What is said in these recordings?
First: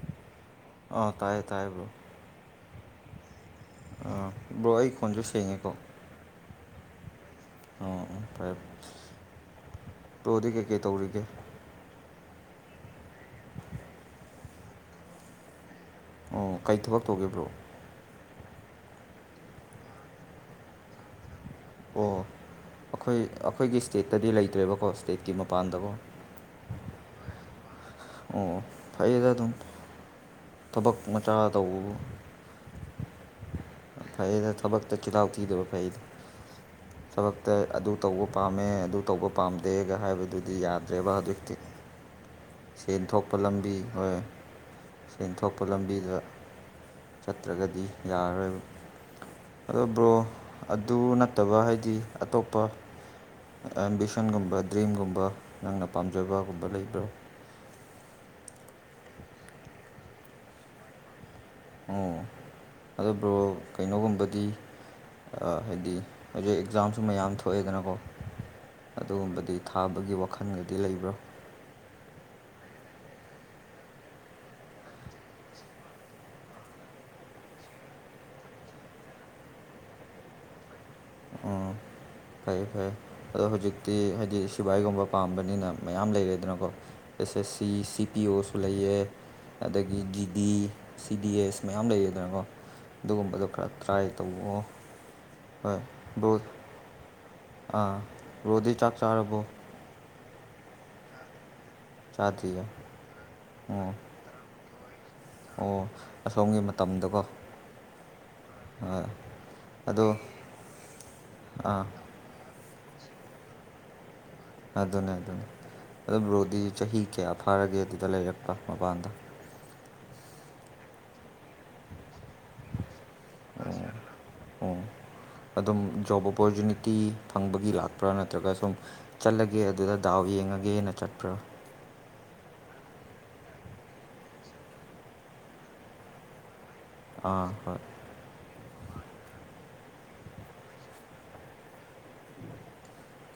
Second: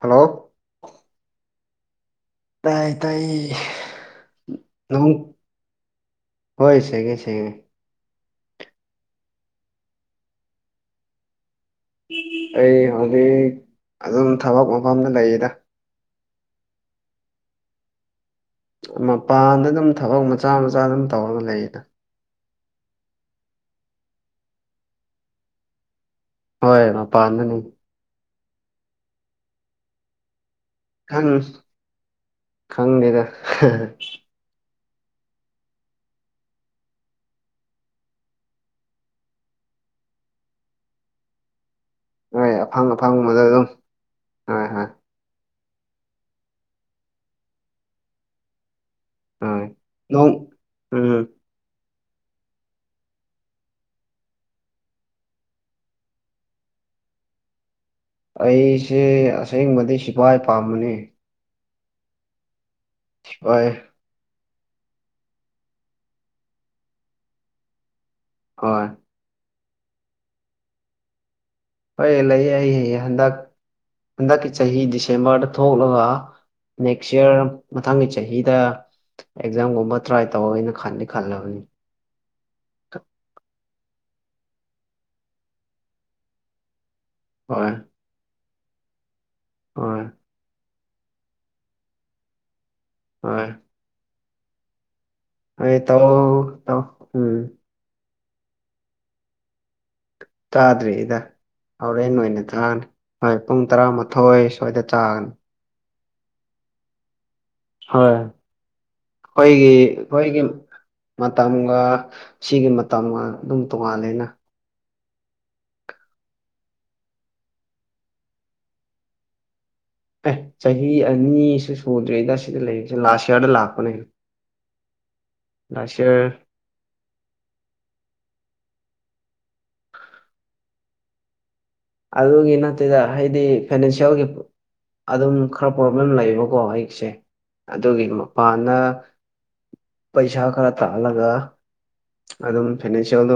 hello ꯑ ꯇꯥꯏꯌꯦ ꯇꯥꯏꯕꯨꯕꯣ ꯇꯥꯏ ꯇꯥꯏ ꯑꯥ ꯕ꯭ꯔꯣ ꯑꯩ ꯈꯣꯟꯁꯨ ꯑꯗꯨꯝ ꯁꯦꯡꯉꯦꯀꯣ ꯍꯣꯏ ꯁꯦꯒꯦ ꯁꯦꯡꯒꯦ ꯎ ꯎ ꯐꯔꯦ ꯄ꯭ꯂꯣꯗꯤ ꯀꯩꯀꯩ ꯇꯧꯔꯤꯒꯦ ꯑꯩ ꯍꯧꯖꯤꯛ ꯑꯗꯨꯝ ꯊꯕꯛ ꯃꯐꯝꯗ ꯂꯩꯔꯤꯗ ꯑꯣ ꯀꯔꯤ ꯊꯕꯛ ꯇꯧꯕ꯭ꯔꯣ ꯃꯄꯥꯟꯗ ꯑꯗꯨꯝ ꯊꯕꯛ ꯃꯆꯥ ꯃꯆꯥ ꯑꯗꯨꯝ ꯇꯧꯔꯒ ꯂꯩꯌꯦ ꯑꯣ ꯑꯩꯈꯣꯏ ꯑꯩꯈꯣꯏꯒꯤ ꯏꯁꯇꯦꯠꯇꯗꯤ ꯂꯩꯇ꯭ꯔꯦꯕꯀꯣ ꯏꯁꯇꯦꯠꯀꯤ ꯃꯄꯥꯟꯗꯀꯣ ꯍꯣꯏꯃ ꯄꯥꯟꯗꯅꯤ ꯑꯣ ꯐꯩꯗ ꯑꯗꯨꯝ ꯊꯕꯛ ꯃꯆꯥ ꯇꯧꯕ ꯈꯪꯉꯦꯗ ꯐꯩꯌꯦꯗ ꯊꯕꯛꯇ ꯆꯤꯜꯍꯥꯎ ꯊꯤꯗꯕ ꯐꯩꯗ ꯊꯕꯛꯇ ꯑꯗꯨ ꯇꯧꯕ ꯄꯥꯝꯃꯦ ꯑꯗꯨ ꯇꯧꯕ ꯄꯥꯝꯗꯦꯒ ꯍꯥꯏꯕꯗꯨꯗꯤ ꯌꯥꯗ꯭ꯔꯦꯕ ꯍꯧꯖꯤꯛꯇꯤ ꯍꯣꯏ ꯑꯐꯪ ꯁꯦꯟ ꯊꯣꯛꯣꯛꯄ ꯑꯐꯪꯕꯗ ꯑꯗꯨꯝ ꯂꯝꯕꯤ ꯍꯣꯏ ꯍꯣꯏ ꯍꯣꯏ ꯁꯦꯟꯊꯣꯛ ꯑ ꯂꯝꯕꯤꯗ ꯆꯠꯇ꯭ꯔꯒꯗꯤ ꯌꯥꯔꯔꯣꯏꯕ ꯍꯣꯏ ꯑꯗꯣ ꯕ꯭ꯔꯣ ꯅꯣꯡ ꯑꯗꯨ ꯎꯝ ꯅꯠꯇꯕ ꯍꯥꯏꯗꯤ ꯑꯇꯣꯞꯄ ꯑꯦꯝꯕꯤꯁꯟꯒꯨꯝꯕ ꯗ꯭ꯔꯤꯝꯒꯨꯝꯕ ꯅꯪꯅ ꯄꯥꯝꯖꯕꯒꯨꯝꯕ ꯂꯩꯕ꯭ꯔꯣ ꯑꯩꯁꯦ ꯑꯁꯦꯡꯕꯗꯤ ꯁꯤꯐꯥꯏ ꯄꯥꯝꯕꯅꯤ ꯑꯣ ꯑꯗꯨ ꯭ꯔꯣ ꯁꯤꯐꯥꯏ ꯀꯩꯅꯣꯒꯨꯝꯕꯗꯤ ꯍꯥꯏꯗꯤ ꯍꯧꯖꯤꯛ ꯑꯦꯛꯖꯥꯝꯁꯨ ꯃꯌꯥꯝ ꯊꯣꯛꯑꯦꯗꯅꯀꯣ ꯍꯣꯏ ꯑꯗꯨꯒꯨꯝꯕꯗꯤ ꯊꯥꯕꯒꯤ ꯋꯥꯈꯜꯒꯗꯤ ꯂꯩꯕ꯭ꯔꯥ ꯍꯣꯏ ꯂꯩꯌꯦ ꯑꯩ ꯍꯟꯗꯛ ꯍꯟꯗꯛꯀꯤ ꯆꯍꯤ ꯗꯤꯁꯦꯝꯕꯔꯗ ꯊꯣꯛꯂꯒ ꯅꯦꯛꯁ ꯏꯌꯥꯔ ꯃꯊꯪꯒꯤ ꯆꯍꯤꯗ ꯑꯦꯛꯖꯥꯝꯒꯨꯝꯕ ꯇ꯭ꯔꯥꯏ ꯇꯧꯦꯅ ꯈꯜꯂꯤ ꯎ ꯐꯩꯑꯥ ꯐꯔꯦ ꯑꯗꯣ ꯍꯧꯖꯤꯛꯇꯤ ꯁꯤꯕꯥꯏꯒꯨꯝꯕ ꯄꯥꯝꯕꯅꯤꯅ ꯃꯌꯥꯝ ꯂꯩꯔꯦꯗꯅꯀꯣ ꯑꯦꯁ ꯑꯦꯁ ꯍꯣꯏ ꯁꯤ ꯁꯤ ꯄꯤ ꯑꯣ ꯂꯩꯑ ꯑꯗꯒꯤ ꯍꯣꯏ ꯖꯤꯗꯤ ꯁꯤ ꯗꯤ ꯑꯦꯁ ꯃꯌꯥꯝ ꯂꯩꯌꯦꯗꯅꯀꯣ ꯑꯗꯨꯒꯨꯝꯕꯗꯣ ꯈꯔ ꯇ꯭ꯔꯥꯏ ꯇꯧꯣ ꯍꯥꯏ ꯇ ꯣ ꯑꯥ ꯔꯣꯗꯤ ꯆꯥꯛ ꯆꯥꯔꯕꯣ ꯆꯥꯗ꯭ꯔꯤꯗ ꯍꯣꯔꯦꯟ ꯑꯣꯏꯅ ꯆꯥꯗ꯭ꯔꯤꯌꯦ ꯆꯥꯅꯤ ꯍꯣꯏ ꯄꯨꯡ ꯑꯣ ꯇꯔꯥꯃꯥꯊꯣꯏ ꯁꯣꯏꯗ ꯑꯣ ꯑꯁꯣꯝꯒꯤ ꯃꯇꯝꯗꯀꯣ ꯍꯣꯏ ꯑꯩꯈꯣꯏꯒꯤ ꯑꯗꯣ ꯑꯩꯈꯣꯏꯒꯤ ꯃꯇꯝꯒ ꯑꯥ ꯁꯤꯒꯤ ꯇ ꯑꯗꯨꯝ ꯇꯣꯉꯜꯂꯅ ꯑꯗꯨꯅꯦ ꯑꯗꯨꯅꯦ ꯑꯗꯨꯝꯕ꯭ꯔꯣꯗꯤ ꯆꯍꯤ ꯀꯌꯥ ꯐꯥꯔꯒꯦ ꯑꯗꯨꯗ ꯂꯩꯔꯛꯄ ꯃꯄꯥꯟꯗ ꯑꯦ ꯆꯍꯤ ꯑꯅꯤꯁꯨ ꯁꯨꯗ꯭ꯔꯤꯗ ꯁꯤꯗ ꯂꯩꯔꯤꯁꯦ ꯂꯥꯁ ꯏꯌꯥꯔꯗ ꯂꯥꯛꯄꯅꯦ ꯑꯣ ꯑꯗꯨꯝ ꯂꯥꯁ ꯌꯔ ꯖꯣꯕ ꯑꯣꯄꯣꯔꯆꯨꯅꯤꯇꯤ ꯐꯪꯕꯒꯤ ꯂꯥꯛꯄ꯭ꯔꯥ ꯅꯠꯇ꯭ꯔꯒ ꯁꯨꯝ ꯆꯠꯂꯒꯦ ꯑꯗꯨꯗ ꯗꯥꯎ ꯌꯦꯡꯉꯒꯦꯅ ꯆꯠꯄ꯭ꯔꯥ ꯑꯗꯨꯒꯤ ꯅꯠꯇꯦꯗ ꯍꯥꯏꯗꯤ ꯐꯥꯏꯅꯥꯟꯁꯤꯌꯦꯦꯜꯒꯤ ꯑꯗꯨꯝ ꯈꯔ ꯄ꯭ꯔꯣꯕ꯭ꯂꯦꯝ ꯂꯩꯌꯦꯕꯀꯣ ꯑꯩꯁꯦ ꯑꯥ ꯍꯣꯏ ꯑꯗꯨꯒꯤ ꯃꯄꯥꯟꯅ ꯄꯩꯁꯥ ꯈꯔ ꯇ ꯑꯂꯒ ꯑꯗꯨꯝ ꯐꯥꯏꯅꯥꯟꯁꯤꯌꯦꯜꯗꯣ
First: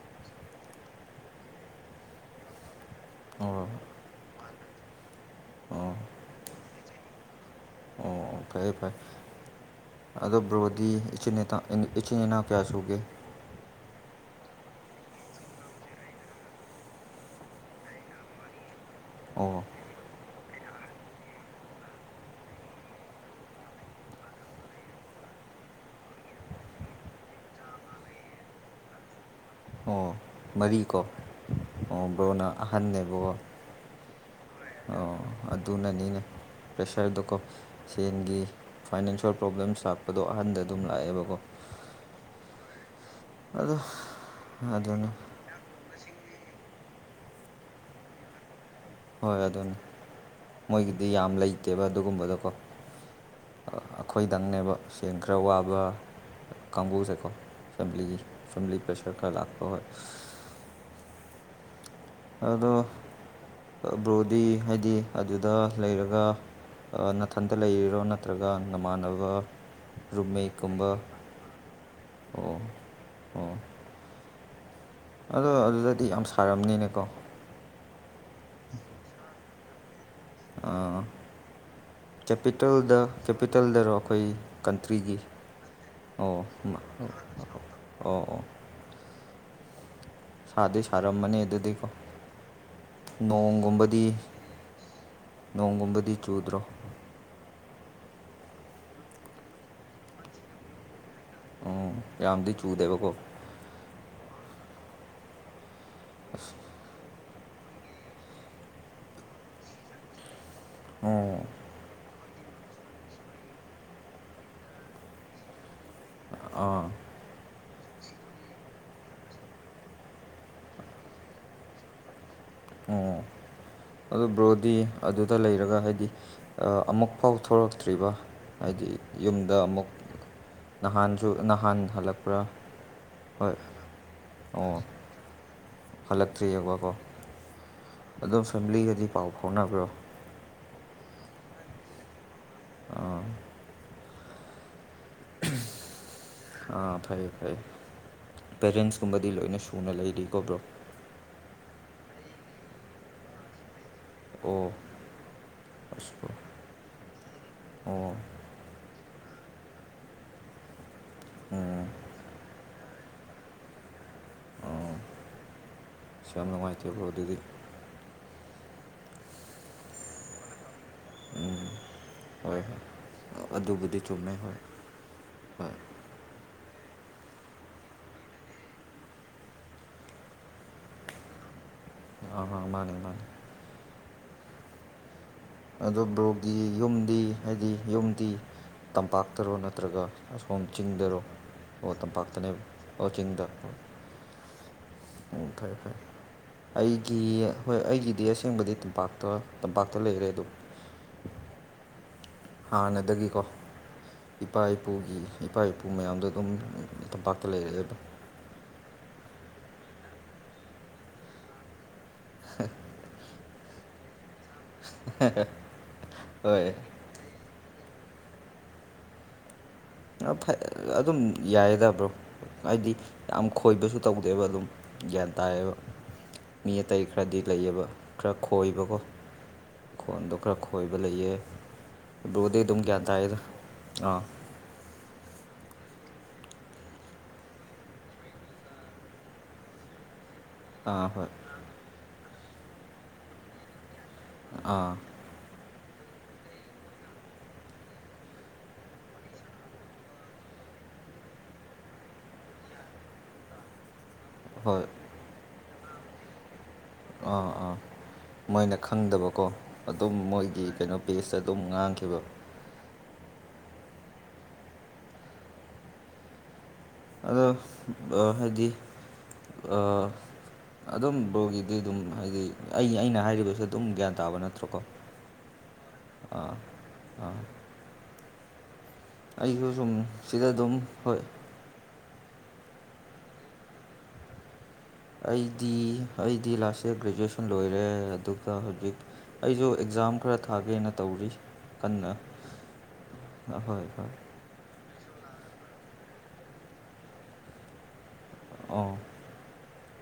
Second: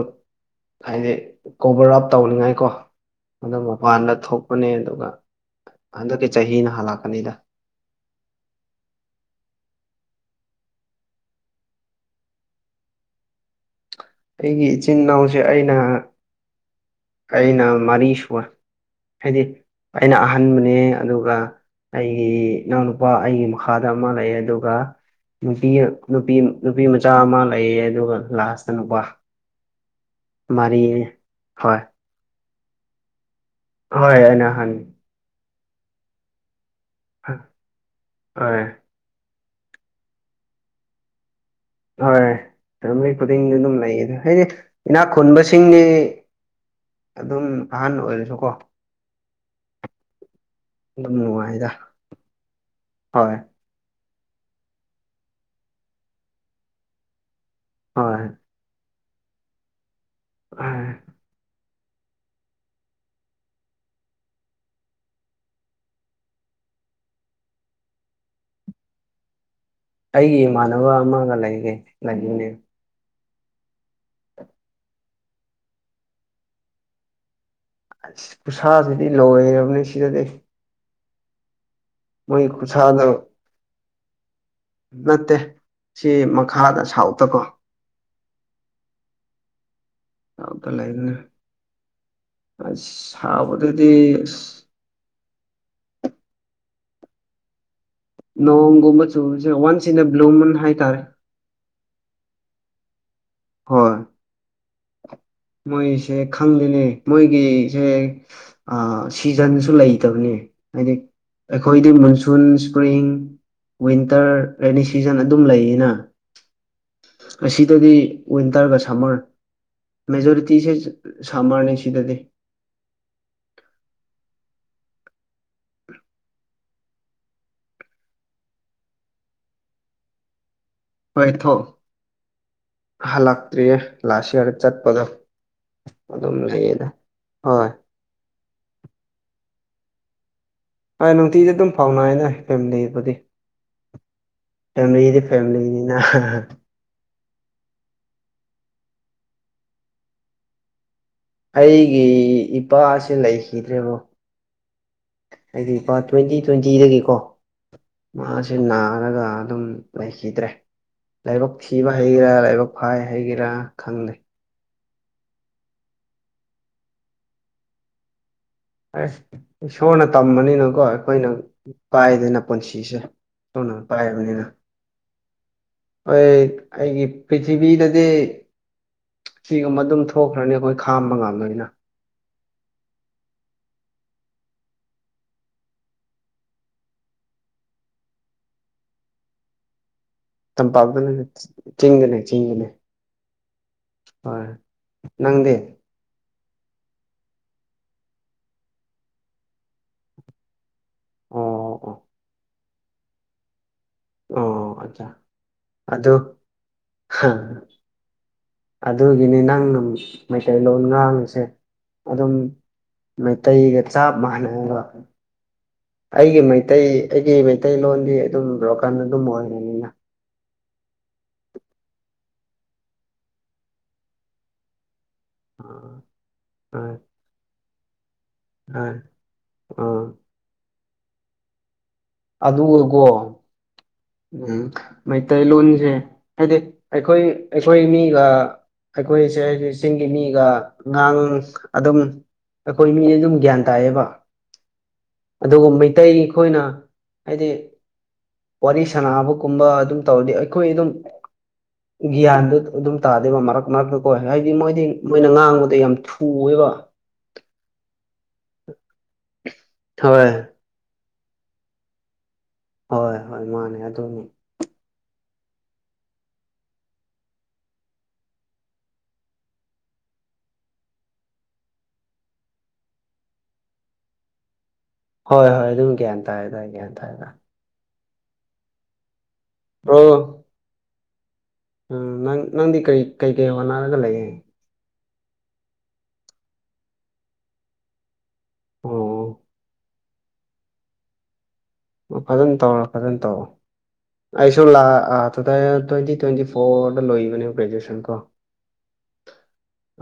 ꯍꯥꯏꯗꯤ ꯀꯣꯚꯔ ꯑꯞ ꯇꯧꯅꯤꯡꯉꯥꯏꯀꯣ ꯑꯗꯨ ꯑꯣ ꯃꯄꯥꯟꯗ ꯊꯣꯛꯄꯅꯦ ꯑꯗꯨꯒ ꯑꯣ ꯍꯟꯗꯛꯀꯤ ꯆꯍꯤꯅ ꯍꯜꯂꯛꯀꯅꯤꯗ ꯑꯣ ꯐꯔꯦ ꯐꯔꯦ ꯑꯗꯣ ꯕ꯭ꯔꯣꯗꯤ ꯏꯆꯤꯟ ꯏꯆꯤꯟ ꯏꯅꯥꯎ ꯀꯌꯥ ꯁꯨꯒꯦ ꯑꯩꯒꯤ ꯏꯆꯤꯟ ꯏꯅꯥꯎꯁꯦ ꯑꯩꯅ ꯑꯩꯅ ꯃꯔꯤ ꯁꯕ ꯍꯥꯏꯗꯤ ꯑꯣ ꯑꯩꯅ ꯈꯟꯕꯅꯦ ꯑꯗꯨꯒ ꯑꯩꯒꯤ ꯏꯅꯥꯎꯅꯨꯄꯥ ꯑꯩꯒꯤ ꯃꯈꯥꯗ ꯑꯃ ꯂꯩ ꯑꯗꯨꯒ ꯅꯨꯄꯤ ꯅꯨꯄꯤ ꯅꯨꯄꯤ ꯃꯆꯥ ꯑꯃ ꯂꯩꯌꯦ ꯑꯗꯨꯒ ꯂꯥꯁꯇ ꯅꯨꯄꯥ ꯑꯣ ꯃꯔꯤ ꯃꯔꯤꯀꯣ ꯍꯣꯏ ꯑꯣ ꯕ꯭ꯔꯣꯅ ꯑꯍꯟꯅꯦꯕ꯭ꯔꯣ ꯍꯣꯏ ꯑꯅꯍꯥꯟ ꯑꯗꯨꯅꯅꯤꯅꯦ ꯄ꯭ꯔꯦꯁꯔꯗꯣꯀꯣ ꯁꯦꯟꯒꯤ ꯍꯣꯏ ꯐꯥꯏꯅꯥꯟꯁꯤꯌꯦꯜ ꯄ꯭ꯔꯣꯕ꯭ꯂꯦꯝꯁ ꯂꯥꯛꯄꯗꯣ ꯑꯍꯟꯗ ꯑꯗꯨꯝ ꯂꯥꯛꯑꯦꯕꯀꯣ ꯍꯣꯏ ꯃꯤꯣꯏ ꯈꯨꯗꯤꯡ ꯑꯗꯨꯝ ꯑꯗꯣ ꯂꯩꯌꯦ ꯑꯗꯨ ꯍꯥꯏꯗꯤ ꯏꯅꯥꯛ ꯑꯗꯨꯅꯤ ꯈꯨꯟꯕꯁꯤꯡꯅꯤ ꯑꯗꯨꯝ ꯑꯍꯥꯟꯕ ꯑꯣꯏꯔꯁꯨꯀꯣ ꯍꯣꯏ ꯑꯗꯨꯅꯤ ꯃꯣꯏꯒꯤꯗꯤ ꯑꯗꯨꯝ ꯌꯥꯝ ꯅꯨꯡꯉꯥꯏꯗ ꯂꯩꯇꯦꯕ ꯑꯗꯨꯒꯨꯝꯕꯗꯣꯀꯣ ꯍꯣꯏ ꯑ- ꯑꯩꯈꯣꯏꯗꯪꯅꯦꯕ ꯁꯦꯜ ꯈꯔ ꯋꯥꯕ ꯀꯥꯡꯕꯨꯁꯦꯀꯣ ꯍꯣꯏ ꯐꯝꯂꯤꯒꯤ ꯐꯝꯂꯤ ꯄ꯭ꯔꯁꯨ ꯁ ꯀ ꯂꯥꯛꯄ ꯍꯣꯏ ꯑ ꯑꯗꯣ ꯕ꯭ꯔꯣꯗꯤ ꯍꯥꯏꯗꯤ ꯑꯗꯨꯗ ꯂꯩꯔꯒ ꯅꯥꯊꯟꯇ ꯂꯩꯔꯤꯔꯣ ꯅꯠꯇ꯭ꯔꯒ ꯅꯃꯥꯟꯅꯕ ꯑꯩꯒꯤ ꯏꯃꯥꯟꯅꯕ ꯔꯨꯝꯃꯦꯠꯀꯨꯝꯕ ꯑꯃꯒ ꯂꯩꯌꯦ ꯑꯣ ꯂꯩꯃꯤꯅꯩ ꯑꯣ ꯑꯗꯣ ꯑꯗꯨꯗꯗꯤ ꯌꯥꯝ ꯁꯥꯔꯝꯅꯤꯅꯦꯀꯣ ꯑꯁ ꯈꯨ ꯁꯥꯁꯤꯗꯤ ꯂꯣꯏꯔꯕꯅꯤ ꯁꯤꯗꯗꯤ ꯃꯣꯏ ꯀꯦꯄꯤꯇꯜꯗ ꯈꯨꯠꯁꯥꯗꯣ ꯀꯦꯄꯤꯇꯜꯗꯔꯣ ꯑꯩꯈꯣꯏ ꯀꯟꯇ꯭ꯔꯤꯒꯤ ꯅꯠꯇꯦ ꯁꯤ ꯑꯣ ꯃꯈꯥꯗ ꯁꯥꯎꯠꯇꯀꯣ ꯑꯣ ꯑꯣ ꯁꯥꯎꯠꯇ ꯁꯥꯗꯤ ꯂꯩꯕꯅꯦ ꯁꯥꯔꯝꯃꯅꯤ ꯑꯗꯨꯗꯤꯀꯣ ꯑꯁ ꯁꯥꯕꯗꯨꯗꯤ ꯅꯣꯡꯒꯨꯝꯕꯗꯤ ꯅꯣꯡꯒꯨꯝꯕꯗꯤ ꯆꯨꯗ꯭ꯔꯣ ꯅꯣꯡꯒꯨꯝꯕ ꯆꯨꯕꯁꯦ ꯋꯥꯟꯁ ꯏꯟ ꯑꯦ ꯕ꯭ꯂꯨ ꯃꯟ ꯍꯥꯏꯇꯥꯔꯦ ꯎꯝ ꯌꯥꯝꯗꯤ ꯆꯨꯗꯦꯕꯀꯣ ꯍꯣꯏ ꯃꯣꯏꯁꯦ ꯈꯪꯗꯦꯅꯦ ꯃꯣꯏꯒꯤꯁꯦ ꯁꯤꯖꯟꯁꯨ ꯂꯩꯇꯕꯅꯤ ꯍꯥꯏꯗꯤ ꯎꯝ ꯑꯩꯈꯣꯏꯗꯤ ꯃꯨꯟ ꯁꯖꯨꯟ ꯁ꯭ꯄ꯭ꯔꯤꯡ ꯋꯤꯟꯇꯔ ꯔꯦꯅꯤ ꯁꯤꯖꯟ ꯑꯗꯨꯝ ꯂꯩꯌꯦꯅ ꯑꯥ ꯑꯁꯤꯗꯗꯤ ꯋꯤꯟꯇꯔꯒ ꯁꯝꯃꯔ ꯃꯦꯖꯣꯔꯤꯇꯤꯁꯦ ꯁꯃꯔ ꯅꯦ ꯁꯤꯗꯗꯤ ꯑꯣ ꯑꯗꯨ ꯕ꯭ꯔꯣꯗꯤ ꯑꯗꯨꯗ ꯂꯩꯔꯒ ꯍꯥꯏꯗꯤ ꯑꯃꯨꯛꯐꯥꯎ ꯊꯣꯛꯔꯛꯇ꯭ꯔꯤꯕ ꯍꯥꯏꯗꯤ ꯌꯨꯝꯗ ꯑꯃꯨꯛ ꯅꯍꯥꯟꯁꯨ ꯍꯣꯏꯊ ꯅꯍꯥꯟ ꯍꯜꯂꯛꯄ꯭ꯔꯥ ꯍꯣꯏ ꯍꯜꯂꯛꯇ꯭ꯔꯤꯌꯦ ꯂꯥꯁ ꯏꯌꯥꯔꯗ ꯑꯣ ꯆꯠꯄꯗꯣ ꯑꯗꯨꯝ ꯂꯩꯌꯦꯗ ꯍꯜꯂꯛꯇ꯭ꯔꯤꯑꯕꯀꯣ ꯍꯣꯏ ꯑꯗꯨꯝ ꯐꯦꯃꯤꯂꯤꯒꯗꯤ ꯄꯥꯎ ꯐꯥꯎꯅꯕ꯭ꯔꯣ ꯅꯨꯡꯇꯤꯒꯤ ꯑꯗꯨꯝ ꯐꯥꯎꯅꯏꯅ ꯐꯦꯃꯤꯂꯤꯕꯨꯗꯤ ꯑꯥ ꯐꯦꯃꯤꯂꯤꯗꯤ ꯐꯦꯃꯤꯂꯤꯅꯤꯅꯥ ꯍꯣꯏ ꯄꯦꯔꯦꯟꯁꯀꯨꯝꯕꯗꯤ ꯂꯣꯏꯅ ꯁꯨꯅ ꯂꯩꯔꯤꯀꯣ ꯕ꯭ꯔꯣ ꯑꯩꯒꯤ ꯏꯄꯥꯁꯦ ꯂꯩꯈꯤꯗ꯭ꯔꯦꯕꯣ ꯑꯣ ꯍꯥꯏꯗꯤꯄꯥ ꯑꯁ ꯕ꯭ꯔꯣ ꯇ꯭ꯋꯦꯟꯇꯤ ꯇ꯭ꯋꯦꯟꯇꯤꯗꯒꯤꯀꯣ ꯑꯣ ꯃꯥꯁꯤꯅꯥ ꯈ ꯑꯗꯨꯝ ꯂꯩꯈꯤꯗ꯭ꯔꯦ ꯂꯥꯏꯕꯛ ꯎꯝ ꯊꯤꯕ ꯍꯩꯒꯔꯥ ꯂꯥꯏꯕꯛ ꯐꯥꯏ ꯍꯥꯏꯒꯦꯔꯥ ꯈꯪꯗꯦ ꯑꯣ ꯑ ꯌꯥꯝ ꯅꯨꯡꯉꯥꯏꯇꯦꯕꯣ ꯑꯗꯨꯗꯤ ꯑꯁ ꯏꯁꯣꯔꯅ ꯇꯝꯕꯥꯅꯤꯅꯀꯣ ꯑꯩꯈꯣꯏꯅ ꯎꯝ ꯄꯥꯏꯗꯅ ꯍꯣꯏ ꯄꯨꯟꯁꯤꯁꯦ ꯍꯣꯏ ꯏꯁꯣꯔ ꯅꯥ ꯑꯗꯨꯕꯨꯗꯤ ꯆꯨꯝꯃꯦ ꯄꯥꯏꯔꯕꯅꯤꯅ ꯍꯣꯏ ꯍꯣꯏ ꯍꯣꯏ ꯑꯩꯒꯤ ꯄꯤꯔꯤꯊꯤꯕꯤꯗꯗꯤ ꯁꯤꯒꯨꯝꯕ ꯑꯗꯨꯝ ꯊꯣꯛꯈ꯭ꯔꯅꯤ ꯑꯩꯈꯣꯏ ꯈꯥꯝꯕ ꯉꯝꯗꯣꯏꯅ ꯑ ꯃꯥꯅꯦ ꯃꯥꯅꯦ ꯑꯗꯣ ꯕꯔꯣꯒꯤ ꯌꯨꯝꯗꯤ ꯍꯥꯏꯗꯤ ꯌꯨꯝꯗꯤ ꯇꯝꯄꯥꯛꯇꯔꯣ ꯅꯠꯇ꯭ꯔꯒ ꯑꯁꯣꯝ ꯇꯝꯄꯥꯛꯇꯅ ꯆꯤꯡꯗꯔꯣ ꯑꯣ ꯆꯤꯡꯗꯅꯦ ꯇꯝꯄꯥꯛꯇꯅꯦꯕ ꯆꯤꯡꯗꯅꯦ ꯑꯣ ꯆꯤꯡꯗ ꯍꯣꯏ ꯎꯝ ꯅꯪꯗꯤ ꯐꯔꯦ ꯐꯔꯦ ꯑꯩꯒꯤ ꯍꯣꯏ ꯑꯩꯒꯤꯗꯤ ꯑꯁꯦꯡꯕꯗꯤ ꯇꯝꯄꯥꯛꯇ ꯇꯝꯄꯥꯛꯇ ꯂꯩꯈꯔꯦ ꯑꯗꯨꯗ ꯑꯣ ꯑꯣ ꯍꯥꯟꯅꯗꯒꯤꯀꯣ ꯏꯄꯥ ꯑꯣ ꯑꯠꯆꯥ ꯏꯄꯨꯒꯤ ꯏꯄꯥ ꯏꯄꯨ ꯑꯗꯨ ꯃꯌꯥꯝꯗꯣ ꯑꯗꯨꯝ ꯇꯝꯄꯥꯛꯇ ꯂꯩꯔꯛꯑꯦꯕ ꯑꯗꯨꯗꯒꯅꯦ ꯅꯪ ꯃꯩꯇꯩꯂꯣꯟ ꯉꯥꯡꯁꯦ ꯑꯗꯨꯝ ꯃꯩꯇꯩꯒ ꯆꯞ ꯃꯥꯟꯅ [inaudible] ꯑꯩꯒꯤ ꯍꯣꯏ ꯃꯩꯇꯩ ꯑꯩꯒꯤ ꯃꯩꯇꯩꯂꯣꯟꯗꯤ ꯑꯗꯨꯝ ꯕ꯭ꯔꯣꯀꯟ ꯑꯗꯨꯝ ꯑꯣꯏꯔꯅꯤꯅ ꯑ ꯐ ꯑꯗꯨꯝ ꯌꯥꯏꯗꯕ꯭ꯔꯣ ꯍꯥꯏꯗꯤ ꯌꯥꯝ ꯈꯣꯏꯕꯁꯨ ꯇꯧꯗꯦꯕ ꯑꯗꯨꯝ ꯒ꯭ꯌꯥꯟ ꯇꯥꯏꯌꯦꯕ ꯃꯤ ꯑꯇꯩ ꯈꯔꯗꯤ ꯂꯩꯌꯦꯕ ꯈꯔ ꯑꯥ ꯈꯣꯏꯕꯀꯣ ꯈꯣꯟꯗꯣ ꯈꯔ ꯈꯣꯏꯕ ꯂꯩꯌꯦ ꯕ꯭ꯔꯣꯗꯤ ꯑꯗꯨ ꯑꯗꯨꯝ ꯀꯣ ꯒ꯭ꯌꯥꯟ ꯇꯥꯏꯗ ꯑꯥ ꯎꯝ ꯃꯩꯇꯩꯂꯣꯟꯁꯦ ꯍꯥꯏꯗꯤ ꯑꯩꯈꯣꯏ ꯑꯩꯈꯣꯏ ꯃꯤꯒ ꯑꯩꯈꯣꯏꯁꯦ ꯍꯥꯏꯁꯦ ꯆꯤꯡꯒꯤ ꯃꯤ ꯑꯗꯨꯒ ꯑꯥ ꯑꯥꯡ ꯍꯣꯏ ꯑꯗꯨꯝ ꯑꯩꯈꯣꯏ ꯃꯤꯅ ꯑꯗꯨꯝ ꯒ꯭ꯌꯥꯟ ꯇꯥꯏꯌꯦꯕ ꯑꯥ ꯑꯗꯨꯒ ꯃꯩꯇꯩ ꯑꯩꯈꯣꯏꯅ ꯍꯥꯏꯗꯤ ꯋꯥꯔꯤ ꯁꯥꯟꯅꯕꯒꯨꯝꯕ ꯑꯗꯨꯝ ꯇꯧꯗꯤ ꯑꯩꯈꯣꯏ ꯑꯗꯨꯝ ꯒ꯭ꯌꯥꯟꯗꯨ ꯑꯗꯨꯝ ꯇꯥꯗꯦꯕ ꯃꯔꯛ ꯃꯔꯛꯇ ꯍꯣꯏ ꯍꯥꯏꯗꯤ ꯃꯣꯏꯗꯤ ꯍꯣꯏ ꯃꯣꯏꯅ ꯉꯥꯡꯕꯗ ꯌꯥꯝ ꯊꯨꯑꯦꯕ ꯑꯥ ꯑꯥ ꯃꯣꯏꯅ ꯈꯪꯗꯕꯀꯣ ꯑꯗꯨꯝ ꯍꯣꯏ ꯃꯣꯏꯒꯤ ꯀꯩꯅꯣ ꯄꯁ ꯑꯗꯨꯝ ꯉꯥꯡꯈꯤꯕ ꯍꯣꯏ ꯍꯣꯏ ꯃꯥꯅꯦ ꯑꯗꯨꯅꯤ ꯑꯗꯣ ꯍꯥꯏꯗꯤ ꯑꯗꯨꯝ ꯕ꯭ꯔꯣꯒꯤꯗꯤ ꯑꯗꯨꯝ ꯍꯥꯏꯗꯤ ꯑꯩ ꯑꯩꯅ ꯍꯥꯏꯔꯤꯕꯁꯤꯦ ꯑꯗꯨꯝ ꯒ꯭ꯌꯥꯟ ꯇꯥꯕ ꯅꯠꯇ꯭ꯔꯣꯀꯣ ꯍꯣꯏ ꯍꯣꯏ ꯑꯗꯨꯝ ꯒ꯭ꯌꯥꯟ ꯇꯥꯦ ꯑꯥ ꯇꯔ ꯒ꯭ꯌꯥꯟ ꯇꯥꯦ ꯇ ꯑꯥ ꯑꯩꯁꯨ ꯁꯨꯝ ꯁꯤꯗ ꯑꯗꯨꯝ ꯍꯣꯏ ꯎ ꯅꯪ ꯅꯪꯗꯤ ꯀꯔꯤ ꯀꯩꯀꯩ ꯋꯥꯅꯔꯒ ꯂꯩꯌꯦꯦ ꯑꯩꯗꯤ ꯑꯩꯗꯤ ꯂꯥꯁ ꯏꯌꯥꯔ ꯒ꯭ꯔꯦꯖꯨꯑꯦꯁꯟ ꯂꯣꯏꯔꯦ ꯑꯗꯨ ꯑ ꯍꯧꯖꯤꯛ ꯑꯣ ꯑꯩꯁꯨ ꯑꯦꯛꯖꯥꯝ ꯈꯔ ꯊꯥꯒꯦꯅ ꯇꯧꯔꯤ ꯀꯟꯅ ꯑꯣ ꯐꯖꯅ ꯇꯧꯔ ꯐꯖꯅ ꯇꯧꯑꯣ ꯍꯣꯏ ꯍꯣꯏ ꯑꯩꯁꯨ ꯂꯥꯛ ꯑꯥ ꯑꯗꯨꯗ ꯇ꯭ꯋꯦꯟꯇꯤ ꯇ꯭ꯋꯦꯟꯇꯤ ꯐꯣꯔꯗ ꯂꯣꯏꯕꯅꯦ ꯭ꯔꯦꯖꯨꯋꯦꯁꯟ ꯀꯣ ꯑ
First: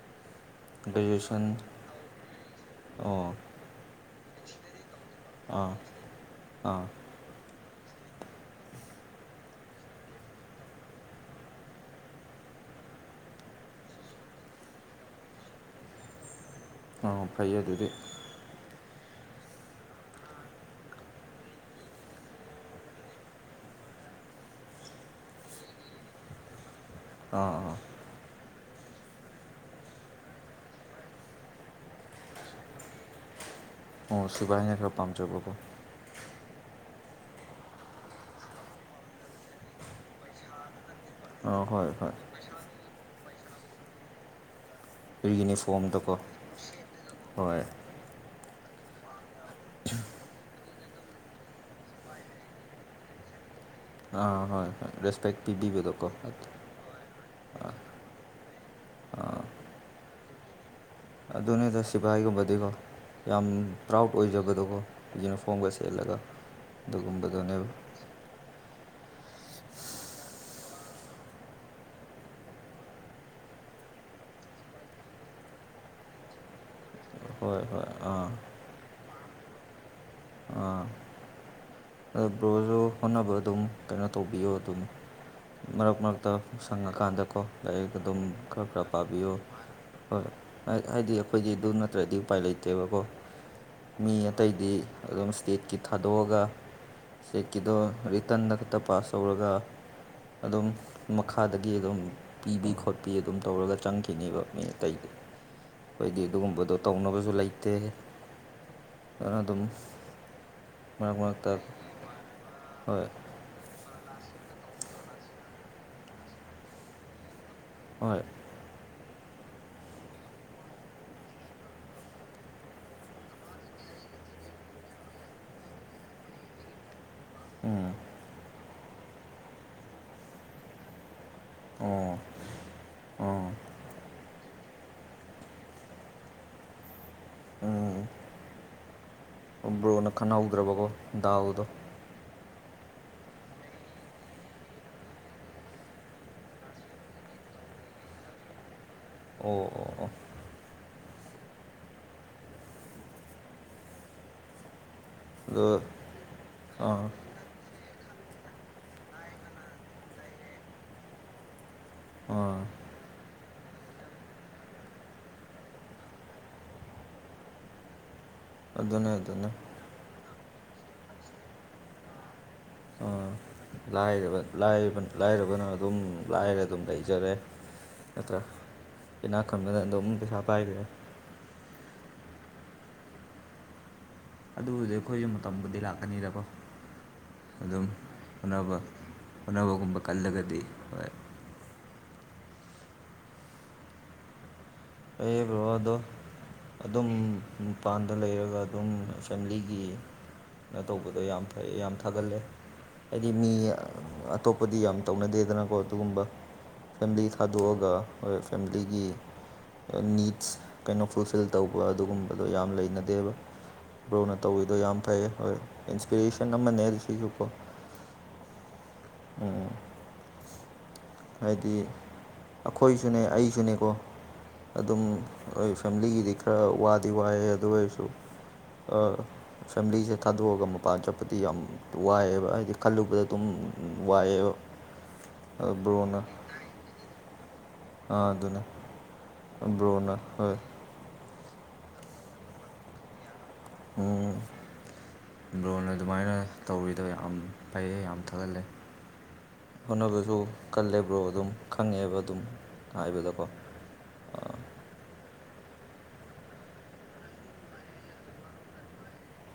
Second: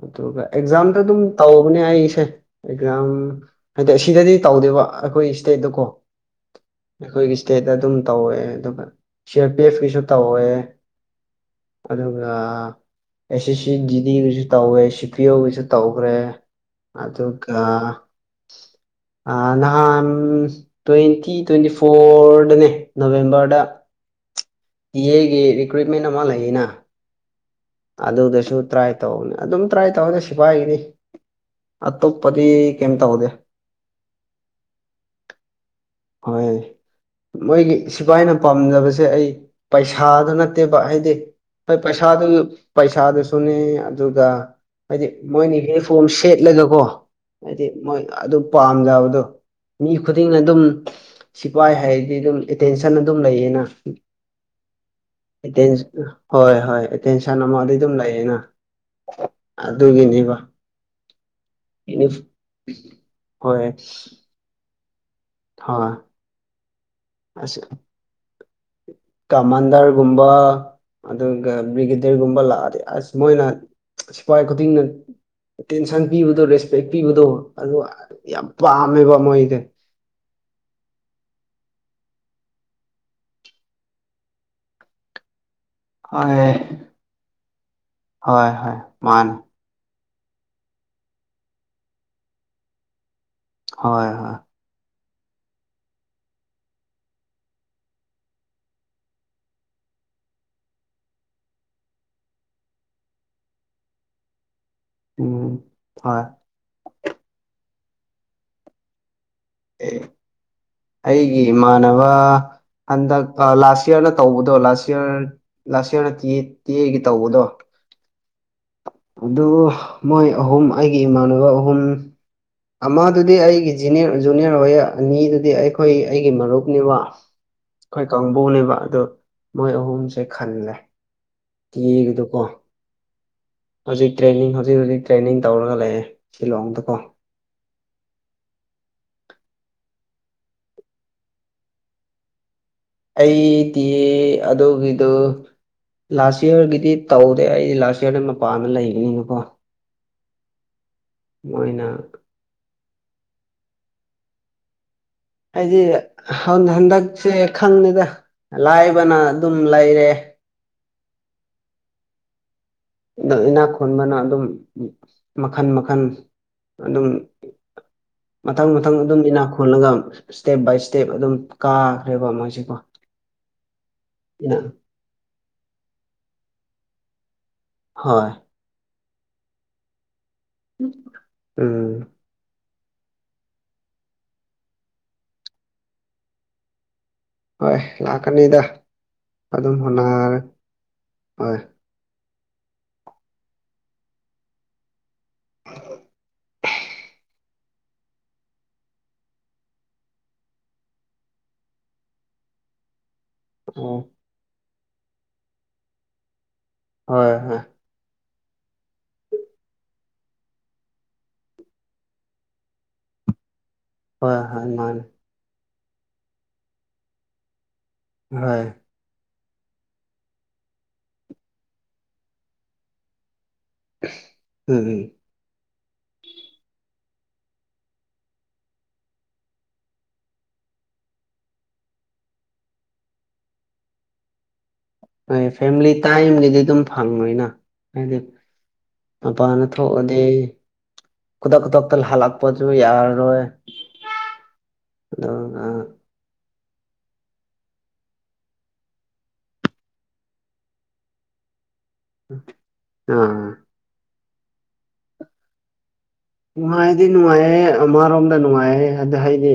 ꯑꯗꯨꯒ ꯑꯦꯛꯖꯥꯝꯗ ꯑꯗꯨꯝ ꯇꯧꯧꯕꯅꯦ ꯑꯩꯁꯦ ꯑꯦꯛꯖꯥꯝ ꯑꯣ ꯍꯥꯏꯗꯤ ꯑꯁꯤꯗꯗꯤ ꯇꯧꯗꯦꯕ ꯑꯩꯈꯣꯏ ꯑꯥ ꯏꯁꯇꯦꯠꯇ ꯀꯣ ꯑꯥ ꯑꯩꯈꯣꯏꯒꯤ ꯏꯁꯇꯦꯠꯇ ꯑꯗꯨꯝ ꯇꯧꯋꯦ ꯑꯗꯨꯒ ꯁꯤ ꯑꯥꯔ ꯄꯤ ꯑꯦꯐꯀꯤꯁꯨ ꯇꯧꯋꯦ ꯑ ꯑꯦꯁ ꯑꯦꯁ ꯗꯤꯗꯤꯒꯤꯁꯨ ꯇꯧꯋꯦ ꯁꯤ ꯄꯤ ꯑꯣꯒꯤꯁꯨ ꯇꯧꯈ꯭ꯔꯦ ꯑꯣ ꯑꯗꯨꯒ ꯐꯩꯌꯦ ꯑꯗꯨꯗꯤ ꯑ ꯅꯍꯥꯟ ꯇ꯭ꯋꯦꯟꯇꯤ ꯇ꯭ꯋꯦꯟꯇꯤ ꯐꯣꯔꯗꯅꯦ ꯅꯕꯦꯝꯕꯔꯗ ꯏ ꯑꯦꯒꯤ ꯔꯤꯀ꯭ꯔꯨꯏꯠꯃꯦꯟ ꯑꯃ ꯂꯩꯌꯦꯅ ꯑꯥ ꯑꯥ ꯑꯗꯨꯗꯁꯨ ꯇ꯭ꯔꯥꯏ ꯇꯧꯕꯅꯦ ꯑꯗꯨꯝ ꯇ꯭ꯔꯥꯏ ꯇꯧꯕꯗ ꯁꯤꯐꯥꯏꯒꯤꯅꯤ ꯑꯠꯇ ꯄꯔꯤ ꯀꯝ ꯇꯥꯎꯗꯦ ꯑꯣ ꯁꯤꯕꯥ ꯍꯉ ꯈꯔ ꯄꯥꯝꯖꯕꯕꯣ ꯍꯣꯏ ꯃꯣꯏꯒꯤ ꯁꯤꯐꯥꯏꯅ ꯄꯥꯝꯖꯕꯁꯦ ꯑꯩ ꯄꯩꯁꯥꯗꯨ ꯅꯠꯇꯦꯕ ꯍꯥꯏꯗꯤ ꯍꯣꯏ ꯄꯩꯁꯥꯗꯨ ꯄꯩꯁꯥꯗꯨꯁꯨꯅꯦ ꯑꯗꯨꯒ ꯍꯥꯏꯗꯤ ꯃꯣꯏꯅ ꯍꯔꯐꯣꯝ ꯌꯨꯅꯤꯐꯣꯔꯝꯗꯀꯣ ꯁꯦꯠꯂꯒꯀꯣ ꯍꯣꯏ ꯍꯥꯏꯗꯤ ꯃꯣꯏ ꯑꯗꯨꯝ ꯄꯥꯝꯗꯕꯗꯣ ꯃꯤ ꯈꯨꯗꯤꯡꯅ ꯑꯗꯨꯝ ꯁꯤꯐꯥꯏ ꯍꯥꯏꯔꯗꯤ ꯑꯗꯨꯝ ꯑꯦꯇꯦꯟꯁꯟ ꯑꯗꯨꯝ ꯂꯩꯌꯦꯅ ꯑꯥ ꯍꯣꯏ ꯍꯣꯏ ꯔꯦꯁꯄꯦꯛ ꯄꯤꯕꯤꯕꯗꯣꯀꯣ ꯍꯣꯏ ꯍꯣꯏ ꯑꯦꯇꯦꯟꯁꯟ ꯑꯃ ꯑꯗꯨ ꯑꯗꯨꯝ ꯂꯩꯌꯦꯅ ꯑꯗꯨꯒꯤꯅꯦꯕ ꯑꯗꯨꯅꯦ ꯇ ꯌꯨꯅꯤꯐ ꯁꯤꯚꯥꯏꯒꯨꯝꯕꯗꯤꯀꯣ ꯌꯥꯝ ꯍꯣꯏ ꯄ꯭ꯔꯥꯎꯠ ꯑꯣꯏꯖꯕꯗꯣꯀꯣ ꯌꯨꯅꯤꯐꯣꯔꯝꯒ ꯍꯣꯏ ꯁꯠꯂꯒ ꯑꯁ ꯑꯗꯨꯒꯨꯝꯕꯗꯨꯅꯦꯕ ꯀꯃꯥꯟꯗꯔꯒꯨꯝꯕ ꯑꯗꯨꯒ ꯕ꯭ꯔꯤꯒꯦꯗꯤꯔꯒꯨꯝꯕ ꯂꯥꯛꯑꯗꯤ ꯑꯁ ꯃꯣꯏꯅ ꯁꯤꯐꯥꯏ ꯈꯨꯗꯤꯡꯅ ꯑꯦꯇꯦꯟꯁꯟ ꯄꯤꯕꯗꯣ ꯔꯦꯁꯄꯦꯛ ꯄꯤꯕꯗꯣ ꯍꯣꯏ ꯑꯗꯨ ꯍꯣꯏ ꯑꯥ ꯌꯥꯝ ꯄꯥꯝꯃꯦꯕ ꯃꯣꯏꯁ ꯑꯥ ꯑꯗ ꯕ꯭ꯔꯣꯁꯨ ꯍꯣꯠꯅꯕ ꯑꯗꯨꯝ ꯀꯩꯅꯣ ꯇꯧꯕꯤꯌꯣ ꯑꯗꯨꯝ ꯃꯔꯛ ꯃꯔꯛꯇ ꯍꯣꯏ ꯁꯪꯉꯀꯥꯟꯗꯀꯣ ꯂꯥꯏꯔꯤꯛ ꯑꯗꯨꯝ ꯍꯣꯏ ꯈꯔ ꯍꯣꯏ ꯈꯔ ꯄꯥꯕꯤꯌꯨ ꯃꯥꯅꯦ ꯍꯣꯏ ꯍꯣꯏ ꯍꯥꯏꯗꯤ ꯑꯩꯈꯣꯏꯗꯤ ꯑꯗꯨ ꯅꯠꯇ꯭ꯔꯗꯤ ꯎꯄꯥꯏ ꯂꯩꯇꯦꯕꯀꯣ ꯍꯣꯏ ꯃꯤ ꯍꯣꯏ ꯑꯇꯩꯗꯤ ꯑꯗꯨꯝ ꯏꯁꯇꯦꯠꯀꯤ ꯊꯥꯗꯣꯛꯑꯒ ꯁꯦꯛꯀꯤꯗꯣ ꯔꯤꯇꯟꯗ ꯈꯛꯇ ꯄꯥꯁ ꯇꯧꯔꯒ ꯑꯗꯨꯝ ꯃꯈꯥꯗꯒꯤ ꯑꯗꯨꯝ ꯄꯤꯕꯤ ꯈꯣꯠꯄꯤ ꯑꯗꯨꯝ ꯇꯧꯔꯒ ꯆꯪꯈꯤꯅꯦꯕ ꯃꯤ ꯀꯩ ꯎꯝ ꯑꯩꯈꯣꯏꯒꯤ ꯍꯣꯏ ꯑꯗꯨꯒꯨꯝꯕꯗꯣ ꯇꯧꯅꯕꯁꯨ ꯂꯩꯇꯦ ꯑꯗꯨ ꯑꯗꯨꯝ ꯑꯦ ꯃꯔꯛ ꯑꯩꯒꯤ ꯃꯔꯛꯇ ꯃꯥꯅꯋꯥ ꯍꯣꯏ ꯑꯗ ꯂꯥꯁ ꯏꯌꯥꯔ ꯇꯧꯕꯗꯣ ꯂꯥꯁ ꯏꯔ ꯂꯥꯁ ꯏꯔꯗ ꯇꯤ ꯑꯦꯒꯤ ꯇꯧꯕꯗꯣ ꯍꯣꯏ ꯑꯗꯨ ꯃꯣꯏ ꯑꯍꯨꯝ ꯑꯩꯒꯤ ꯏꯃꯥꯟꯅꯕ ꯑꯍꯨꯝ ꯑꯃꯗꯨꯗꯤ ꯑꯩꯒꯤ ꯖꯨꯅꯤꯌꯔ ꯑꯣꯏꯌꯦ ꯑꯅꯤꯗꯨꯗꯤ ꯑꯩ ꯑꯩꯈꯣꯏ ꯑꯩꯒꯤ ꯃꯔꯨꯞꯅꯦꯕ ꯎꯝ ꯑꯩꯈꯣꯏ ꯀꯥꯡꯕꯨꯅꯦꯕ ꯑꯗ ꯃꯣꯏ ꯑꯍꯨꯝꯁꯦ ꯈꯜꯂꯦ ꯑꯣ ꯌꯦꯒꯗꯀꯣ ꯑꯣ ꯍꯧꯖꯤꯛ ꯇ꯭ꯔꯦꯅꯤꯡ ꯍꯧꯖꯤꯛ ꯍꯧꯖꯤꯛ ꯍꯧꯖꯤꯛ ꯇ꯭ꯔꯦꯅꯤꯡ ꯇꯧꯔꯒ ꯂꯩꯑꯦ ꯁꯤꯂꯣꯡꯝꯗꯀꯣ ꯎꯝ ꯕ꯭ꯔꯣꯅ ꯈꯟꯅꯍꯧꯗ꯭ꯔꯕꯀꯣ ꯗꯥꯗꯣ ꯑꯩ ꯇꯤ ꯑꯗꯨꯒꯤꯗꯨ ꯂꯥꯁ ꯏꯌꯥꯔꯒꯤꯗꯤ ꯇꯧꯔꯦ ꯑꯩꯗꯤ ꯂꯥꯁ ꯏꯔꯗ ꯃꯄꯥꯟꯗ ꯂꯩ ꯑꯣ ꯑꯣ ꯃꯣꯏꯅꯛ ꯑꯗꯣ ꯍꯥꯏꯗꯤ ꯑꯥ ꯍꯟꯗꯛꯁꯦ ꯈꯪꯅꯤꯦꯗ ꯂꯥꯏꯕꯅ ꯑꯗꯨꯝ ꯂꯩꯔꯦ ꯑꯥ ꯑꯣ ꯏꯅꯥꯛ ꯈꯨꯣꯟꯕꯅ ꯑꯗꯨꯝ ꯃꯈꯜ ꯃꯈꯜ ꯑꯗꯨꯝ [unintelligible] ꯃꯊꯪ ꯃꯊꯪ ꯑꯗꯨꯅꯦ ꯑꯗꯨꯝ ꯏꯅꯥꯛ ꯑꯗꯨꯅꯦ ꯈꯣꯜꯂꯒ ꯏꯁꯇꯦꯞ ꯕꯥꯏ ꯏꯁꯇꯦꯞ ꯑꯗꯨꯝ ꯀꯥꯈ꯭ꯔꯦꯕ ꯃꯣꯏꯁꯤꯦꯀꯣ ꯔꯕ ꯂꯥꯏꯔꯕꯅ ꯑꯗꯨꯝ ꯂꯥꯏꯔ ꯑꯗꯨꯝ ꯂꯩꯖꯔꯦ ꯍꯣꯏ ꯠꯇ꯭ꯔ ꯏꯅꯥ ꯈꯝꯗ ꯄꯩꯁꯥ ꯄꯥꯏꯈ꯭ꯔꯦ ꯎꯝ ꯑꯗꯨꯕꯨꯗꯤ ꯑꯩꯈꯣꯏꯁꯨ ꯃꯇꯝꯕꯨꯗꯤ ꯂꯥꯛꯀꯅꯤꯗꯀꯣ ꯍꯣꯏ ꯑꯗꯨꯝ ꯂꯥꯛꯀꯅꯤꯗ ꯍꯣꯠꯅꯕ ꯑꯗꯨꯝ ꯍꯣꯠꯅꯕꯒꯨꯝꯕ ꯍꯣꯟꯅꯔꯦ ꯀꯜꯂꯒꯗꯤ ꯍꯣꯏ ꯑꯩꯕ꯭ꯔꯣꯗꯣ ꯑꯗꯨꯝ ꯃꯄꯥꯟꯗ ꯂꯩꯔꯒ ꯑꯗꯨꯝ ꯐꯦꯃꯤꯂꯤꯒꯤ ꯅ ꯇꯧꯕꯗꯣ ꯌꯥꯝ ꯐꯩ ꯌꯥꯝ ꯊꯥꯒꯠꯂꯦ ꯍꯥꯏꯗꯤ ꯃꯤ ꯑꯣ ꯑꯇꯣꯞꯄꯗꯤ ꯌꯥꯝ ꯇꯧꯅꯗꯦꯗꯅꯀꯣ ꯑꯗꯨꯒꯨꯝꯕ ꯐꯦꯂꯤ ꯍꯣꯏ ꯍꯣꯏ ꯊꯥꯗꯣꯛꯑꯒꯣꯏ ꯐꯦꯃꯤꯂꯤꯒꯤ ꯅꯤꯠꯁ ꯀꯩꯅꯣ ꯐꯨꯜꯐꯤꯜ ꯇꯧꯕ ꯑꯗꯨꯒꯨꯝꯕꯗꯣ ꯌꯥꯝ ꯂꯩꯅꯗꯦꯕ ꯕ꯭ꯔꯧꯅ ꯍꯣꯏ ꯍꯣꯏ ꯇꯧꯕꯤꯗꯣ ꯌꯥꯝ ꯃꯥꯅꯦ ꯐꯩ ꯍꯣꯏ ꯏꯟꯁꯄꯤꯔꯦꯁꯟ ꯑꯃꯅꯦ ꯁꯤꯁꯨꯀꯣ ꯍꯣꯏ ꯎꯝ ꯍꯥꯏꯗꯤ ꯑꯩꯈꯣꯏꯁꯨꯅꯦ ꯑꯩ ꯁꯨꯅꯦꯀꯣ ꯎꯝ ꯎꯝ ꯑꯗꯨꯝꯣꯏ ꯐꯦꯃꯤꯂꯤꯒꯤꯗꯤ ꯈꯔ ꯋꯥ ꯇꯗꯤꯋꯥꯑ ꯑꯗꯨ ꯑꯣꯏꯩꯁꯨꯨ ꯑ ꯐꯦꯃꯤꯂꯤꯁꯦ ꯊꯥꯗꯣꯛꯑꯒ ꯃꯄꯥꯟ ꯆꯠꯄꯗꯤ ꯌꯥꯝ ꯋꯥꯏꯑꯦꯕ ꯍꯥꯏꯗꯤ ꯈꯜꯂꯨꯕꯗ ꯑꯗꯨꯝ ꯋꯥꯏ ꯍꯣꯏ ꯐꯦꯃꯤꯂꯤ ꯇꯥꯏꯝꯒꯤꯗꯤ ꯑꯗꯨꯝ ꯐꯪꯉꯣꯏꯅ ꯍꯥꯏꯗꯤ ꯑꯗꯨꯅ ꯃꯄꯥꯅ ꯊꯣꯛꯑꯗꯤ ꯕ꯭ꯔꯣꯅ ꯍꯣꯏ ꯇꯇ ꯍꯜꯂꯛꯄꯁꯨ ꯌꯥꯔꯔꯣꯏ ꯎ ꯑꯗꯨꯒ ꯂꯣꯅ ꯑꯗꯨꯃꯥꯏꯅ ꯇꯧꯔꯤꯗꯣ ꯌꯥꯝ ꯐꯩꯌꯦꯦ ꯌꯥꯝ ꯊꯥꯒꯠꯂꯦ ꯍꯣꯠꯅꯕꯁꯨ ꯀꯜꯂꯦꯕ꯭ꯔꯣ ꯑꯗꯨꯝ ꯈꯪꯉꯦꯕ ꯑꯗꯨꯝ ꯍꯥꯏꯕꯗꯀꯣ ꯑꯥ ꯅꯨꯡꯉꯥꯏꯗꯤ ꯅꯨꯡꯉꯥꯏꯌꯦꯦ ꯑꯃꯔꯣꯝꯗ ꯅꯨꯡꯉꯥꯏꯌꯦ ꯑꯗ ꯍꯥꯏꯗꯤ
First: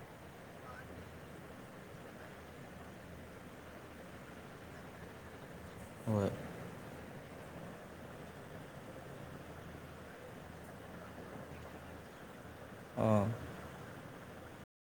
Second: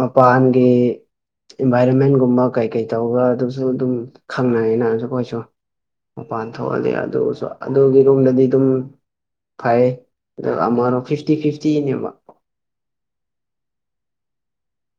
ꯃꯄꯥꯟꯒꯤ ꯏꯟꯚꯥꯏꯔꯣꯟꯃꯦꯟꯒꯨꯝꯕ ꯀꯩꯀꯩ ꯇꯧꯕ ꯑꯗꯨꯁꯨ ꯑꯗꯨꯝ ꯈꯪꯅꯩꯅ ꯑꯩꯈꯣꯏꯁꯨ ꯍꯣꯏ ꯃꯄꯥꯟ ꯊꯣꯛꯍꯂ ꯑꯗꯨꯁꯨ ꯑꯗꯨꯒꯤ ꯔꯨꯝꯗꯗꯤ ꯑꯗꯨꯝ ꯐꯩ ꯑꯗꯨꯒ ꯑꯃꯔꯣ ꯐꯤꯐꯇꯤ ꯐꯤꯐꯇꯤꯅꯦꯕ ꯑꯥ